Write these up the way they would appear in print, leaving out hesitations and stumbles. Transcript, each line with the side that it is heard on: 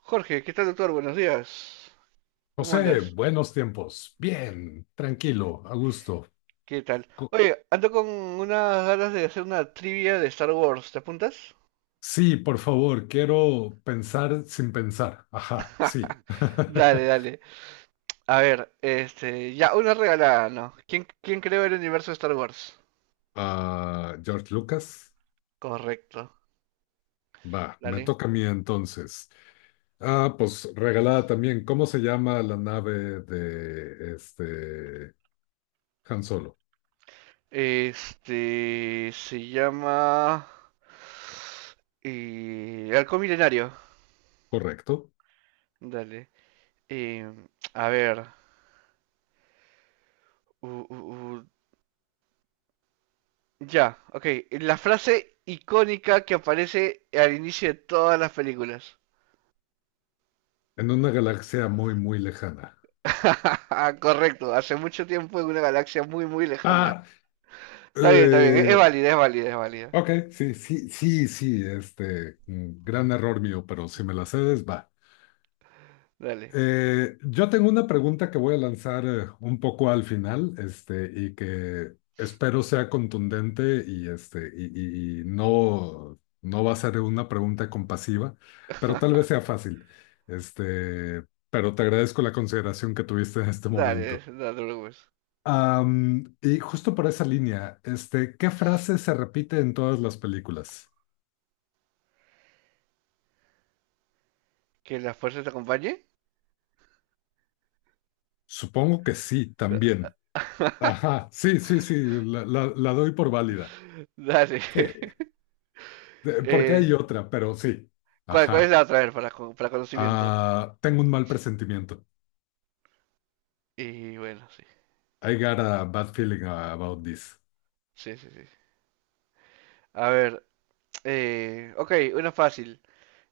right: Jorge, ¿qué tal, doctor? Buenos días. ¿Cómo
left: José,
right: andas?
left: buenos tiempos. Bien, tranquilo, a gusto.
right: ¿Qué tal?
left: Co-
right: Oye, ando con unas ganas de hacer una trivia de Star Wars. ¿Te apuntas?
left: Sí, por favor, quiero pensar sin pensar. Ajá, sí.
right: Dale, dale. A ver, este, ya, una regalada, ¿no? ¿Quién creó el universo de Star Wars?
left: George Lucas.
right: Correcto,
left: Va, me
right: dale.
left: toca a mí entonces. Ah, pues regalada también. ¿Cómo se llama la nave de Han Solo?
right: Este, se llama Halcón Milenario.
left: Correcto.
right: Dale. Em, a ver. Ya, ok. La frase icónica que aparece al inicio de todas las películas.
left: En una galaxia muy, muy lejana.
right: Correcto, hace mucho tiempo en una galaxia muy, muy lejana.
left: Ah,
right: Está bien, está bien. Es
left: eh,
right: válida, es válida, es válida.
left: ok, sí, sí, sí, sí, gran error mío, pero si me la cedes, va.
right: Dale,
left: Yo tengo una pregunta que voy a lanzar un poco al final, y que espero sea contundente y, no, no va a ser una pregunta compasiva, pero tal vez sea fácil. Este, pero te agradezco la consideración que tuviste en este
right: dale,
left: momento.
right: no te preocupes.
left: Y justo por esa línea, ¿qué frase se repite en todas las películas?
right: ¿Que la fuerza te acompañe?
left: Supongo que sí, también. Ajá, sí, sí, sí, la doy por válida.
right: Dale.
left: Sí. Porque
right: Eh,
left: hay otra, pero sí.
right: cuál es
left: Ajá.
right: la otra? A ver, para, para conocimiento.
left: Ah, tengo un mal presentimiento.
right: Y bueno, sí.
left: I got a bad feeling about this.
right: Sí, sí, sí. A ver, ok, una fácil.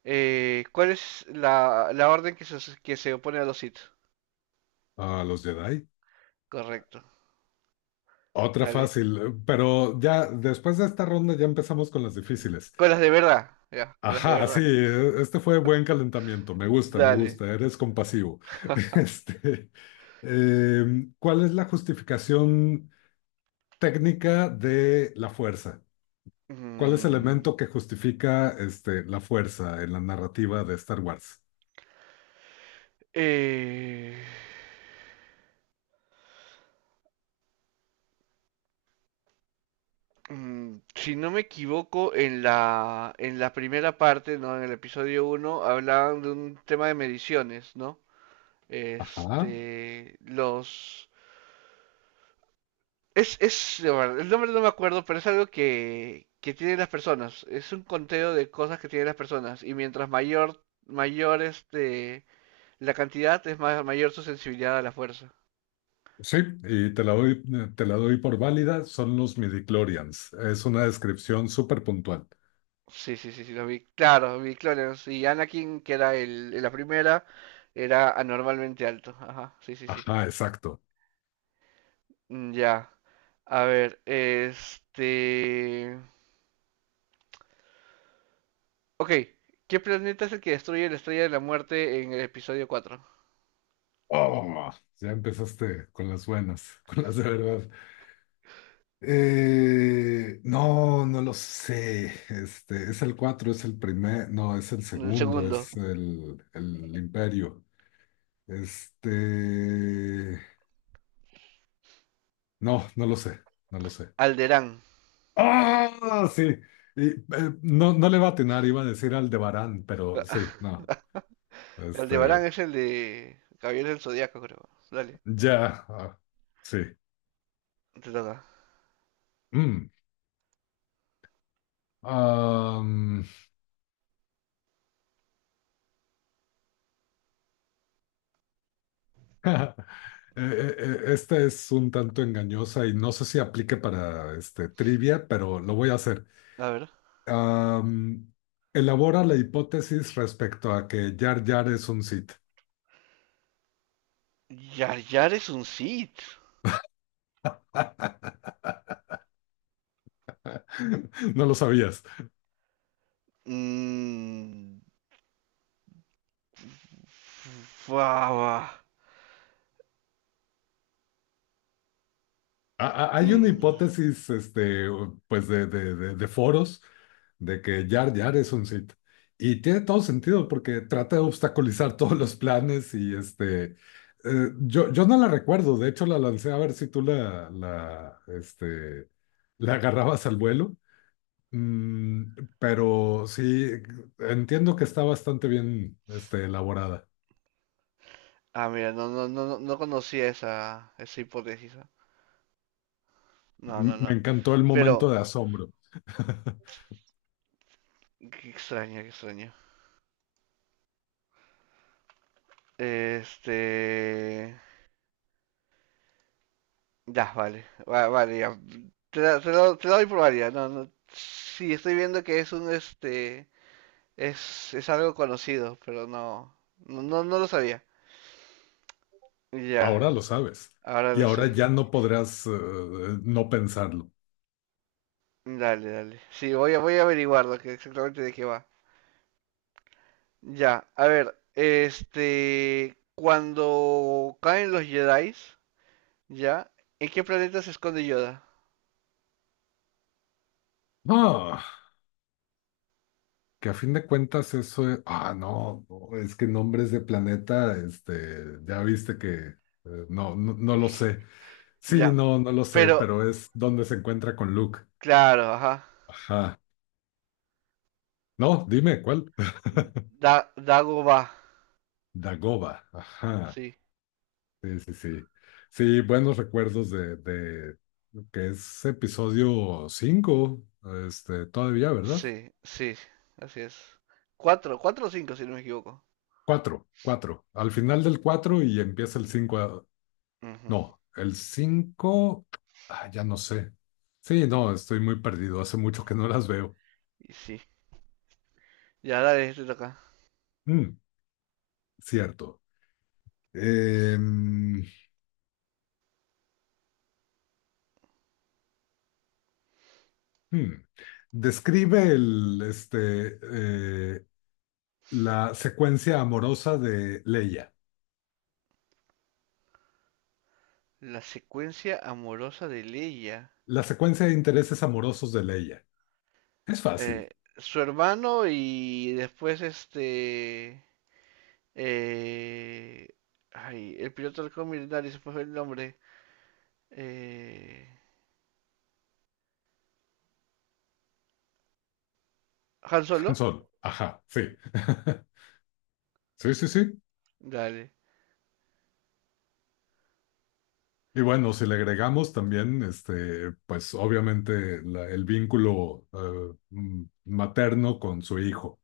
right: ¿Cuál es la orden que se opone a los Sith?
left: Ah, los Jedi.
right: Correcto.
left: Otra
right: Dale.
left: fácil, pero ya después de esta ronda ya empezamos con las difíciles.
right: Con las de verdad. Ya, con las de
left: Ajá, sí,
right: verdad.
left: este fue buen calentamiento. Me gusta, me
right: Dale.
left: gusta. Eres compasivo. Este, ¿cuál es la justificación técnica de la fuerza? ¿Cuál es el
right: Mm,
left: elemento que justifica la fuerza en la narrativa de Star Wars?
right: eh, si no me equivoco, en la primera parte, ¿no? En el episodio uno, hablaban de un tema de mediciones, ¿no?
left: Ajá.
right: Este. Es, bueno, el nombre no me acuerdo, pero es algo que tienen las personas. Es un conteo de cosas que tienen las personas. Y mientras mayor este, la cantidad, es más, mayor su sensibilidad a la fuerza.
left: Sí, y te la doy, te la doy por válida, son los midichlorians. Es una descripción súper puntual.
right: Sí, sí, sí, sí, los vi. Claro, vi clones. Y Anakin, que era en la primera, era anormalmente alto. Ajá, sí, sí, sí.
left: Ajá, exacto.
right: Mm, ya. A ver, este, ok. ¿Qué planeta es el que destruye la Estrella de la Muerte en el episodio cuatro?
left: Oh, ya empezaste con las buenas, con las de verdad. No, no lo sé. Es el 4, no, es el
right: El
left: segundo,
right: segundo.
left: es el imperio. Este, no, no lo sé, no lo sé.
right: Alderaan.
left: Ah, sí. Y, eh, no, no le va a atinar, iba a decir Aldebarán, pero sí, no. Este,
right: Aldebarán es el de Gabriel del Zodíaco, creo. Dale,
left: ya, ah, sí.
right: te toca.
left: Mm. Am, eh, esta es un tanto engañosa y no sé si aplique para trivia, pero lo voy a hacer.
right: A ver.
left: Am, Elabora la hipótesis respecto a que Jar Jar es un Sith.
right: Yar Yar es un Sith.
left: No lo sabías.
right: Mm. Fua.
left: Hay una
right: Mm.
left: hipótesis, pues de foros, de que Jar Jar es un Sith. Y tiene todo sentido porque trata de obstaculizar todos los planes y yo, yo no la recuerdo. De hecho la lancé a ver si tú la agarrabas al vuelo. Mm, pero sí, entiendo que está bastante bien, elaborada.
right: Ah, mira, no, no, no, no conocía esa hipótesis. ¿Ah? No, no,
left: Me
right: no.
left: encantó el momento
right: Pero,
left: de asombro.
right: qué extraño, qué extraño. Este. Ya, vale. Vale, ya. Te la doy por válida. No, no. Sí, estoy viendo que es un este. Es algo conocido, pero no, no, no, no lo sabía. Ya,
left: Ahora lo sabes.
right: ah, ahora
left: Y
right: lo
left: ahora
right: sé.
left: ya no podrás no pensarlo.
right: Dale, dale. Sí, voy a averiguar lo que exactamente de qué va. Ya, a ver, este, cuando caen los Jedi, ya, ¿en qué planeta se esconde Yoda?
left: Ah, que a fin de cuentas eso es... Ah, no, no, es que nombres de planeta, ya viste que... no, no, no lo sé. Sí,
right: Ya,
left: no, no lo sé,
right: pero,
left: pero es donde se encuentra con Luke.
right: claro, ajá.
left: Ajá. No, dime, ¿cuál?
right: Dagobah,
left: Dagoba. Ajá.
right: sí,
left: Sí, sí, sí. Sí, buenos recuerdos de que es episodio 5 todavía, ¿verdad?
right: sí, sí, así es. Cuatro, cuatro o cinco, si no me equivoco.
left: Cuatro, cuatro. Al final del cuatro y empieza el cinco.
right: Ujú,
left: No, el cinco. Ah, ya no sé. Sí, no, estoy muy perdido. Hace mucho que no las veo.
right: y sí, ya, dale, te toca.
left: Mm, cierto. Em, hmm. Describe el, eh, la secuencia amorosa de Leia.
right: La secuencia amorosa de Leia.
left: La secuencia de intereses amorosos de Leia. Es fácil.
right: eh, Su hermano y después este... eh, ay, el piloto del Millonario, se me fue el nombre. Eh, Han
left: Han
right: Solo.
left: Solo. Ajá, sí. Sí, sí, sí.
right: Dale.
left: Y bueno, si le agregamos también, pues obviamente el vínculo materno con su hijo.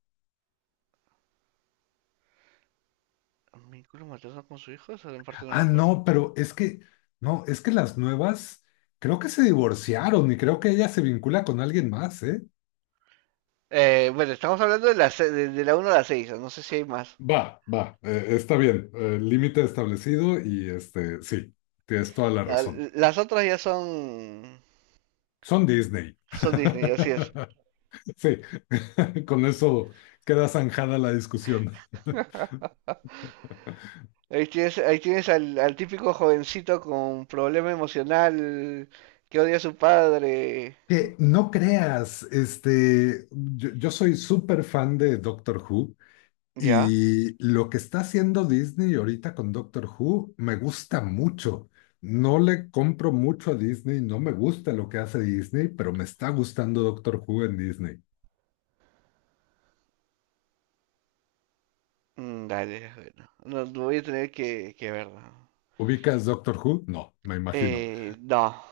right: ¿Vínculo materno con su hijo? Esa parte no me
left: Ah,
right: acuerdo.
left: no, es que las nuevas creo que se divorciaron y creo que ella se vincula con alguien más, ¿eh?
right: Bueno, estamos hablando de la uno a la 6, no sé si hay más.
left: Está bien, límite establecido y sí, tienes toda la
right: La-
left: razón.
right: las otras ya son,
left: Son Disney.
right: son Disney, así es.
left: Sí, con eso queda zanjada la discusión.
right: Ahí tienes al típico jovencito con problema emocional que odia a su padre.
left: Que no creas, yo, yo soy súper fan de Doctor Who
right: ¿Ya?
left: y lo que está haciendo Disney ahorita con Doctor Who me gusta mucho. No le compro mucho a Disney, no me gusta lo que hace Disney, pero me está gustando Doctor Who en Disney.
right: Dale, bueno. No, no voy a tener que verlo.
left: ¿Ubicas Doctor Who? No, me imagino.
right: No.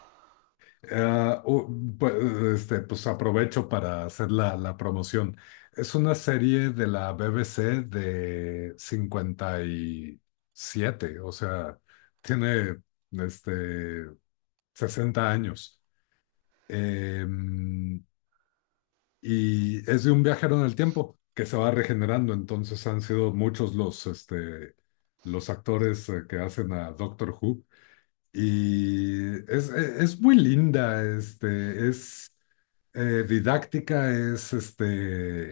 left: Ah, u- pues, pues aprovecho para hacer la promoción. Es una serie de la BBC de 57, o sea, tiene este, 60 años. Em, y es de un viajero en el tiempo que se va regenerando. Entonces han sido muchos los actores que hacen a Doctor Who. Y es muy linda, es didáctica, es este,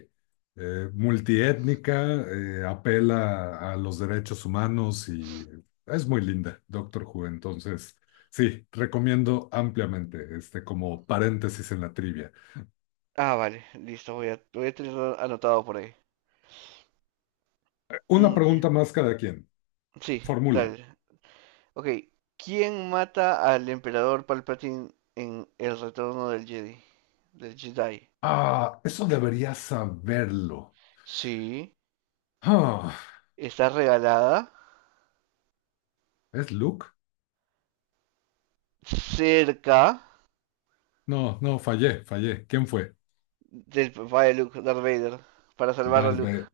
left: eh, multiétnica, apela a los derechos humanos y es muy linda, Doctor Who. Entonces, sí, recomiendo ampliamente, como paréntesis en la trivia.
right: Ah, vale, listo, voy a tenerlo anotado por ahí.
left: Una
right: Mm, ya.
left: pregunta más cada quien.
right: Sí,
left: Formula.
right: dale. Ok, ¿quién mata al emperador Palpatine en El Retorno del Jedi? Del Jedi.
left: Ah, eso debería saberlo.
right: Sí,
left: Ah,
right: está regalada,
left: ¿es Luke?
right: cerca,
left: No, no, fallé, fallé. ¿Quién fue?
right: del papá de Luke, Darth Vader, para salvar a
left: Darth
right: Luke.
left: Vader.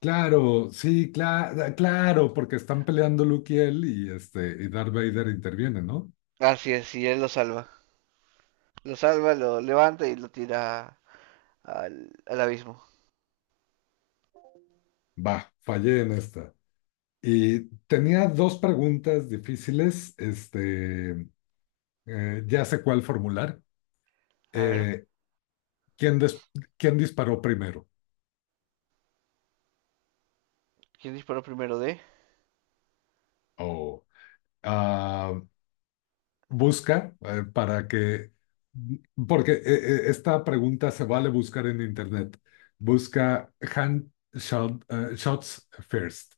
left: Claro, sí, claro, claro, porque están peleando Luke y él y Darth Vader interviene, ¿no?
right: Así es, y él lo salva. Lo salva, lo levanta y lo tira al abismo.
left: Va, fallé en esta. Y tenía dos preguntas difíciles, ya sé cuál formular.
right: A ver,
left: Eh, ¿quién, des- ¿Quién disparó primero?
right: ¿quién disparó primero de?
left: O ah, Busca para que, porque esta pregunta se vale buscar en internet. Busca shots first.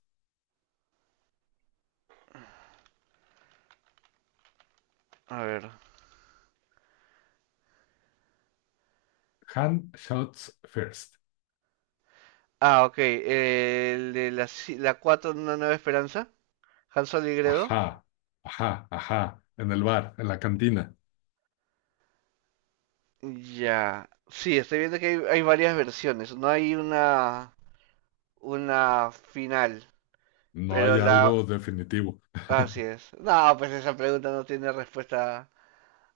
right: A ver.
left: Hand shots first.
right: Ah, ok, el de la, si, la 4 de una nueva esperanza, Han Solo y Gredo.
left: Ajá, ajá, ajá. En el bar, en la cantina.
right: Ya. Sí, estoy viendo que hay varias versiones. No hay una final,
left: No
right: pero
left: hay
right: la...
left: algo definitivo.
right: Así es. No, pues esa pregunta no tiene respuesta,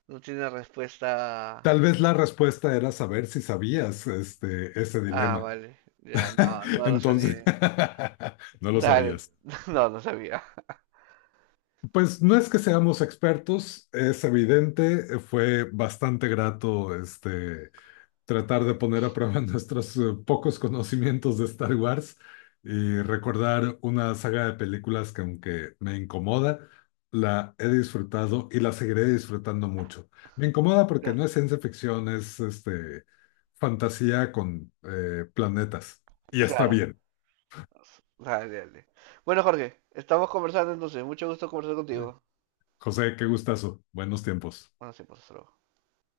right: no tiene respuesta.
left: Tal vez la respuesta era saber si sabías ese
right: Ah,
left: dilema.
right: vale. Ya, no, no lo no
left: Entonces,
right: sabía.
left: no lo
right: Dale,
left: sabías.
right: no, no sabía.
left: Pues no es que seamos expertos, es evidente. Fue bastante grato tratar de poner a prueba nuestros pocos conocimientos de Star Wars y recordar una saga de películas que aunque me incomoda, la he disfrutado y la seguiré disfrutando mucho. Me incomoda porque
right: Claro.
left: no es ciencia ficción, es fantasía con planetas. Y está
right: Clara.
left: bien.
right: Dale, dale. Bueno, Jorge, estamos conversando entonces. Mucho gusto conversar contigo.
left: José, qué gustazo. Buenos tiempos.
right: Bueno, sí, pues, hasta luego.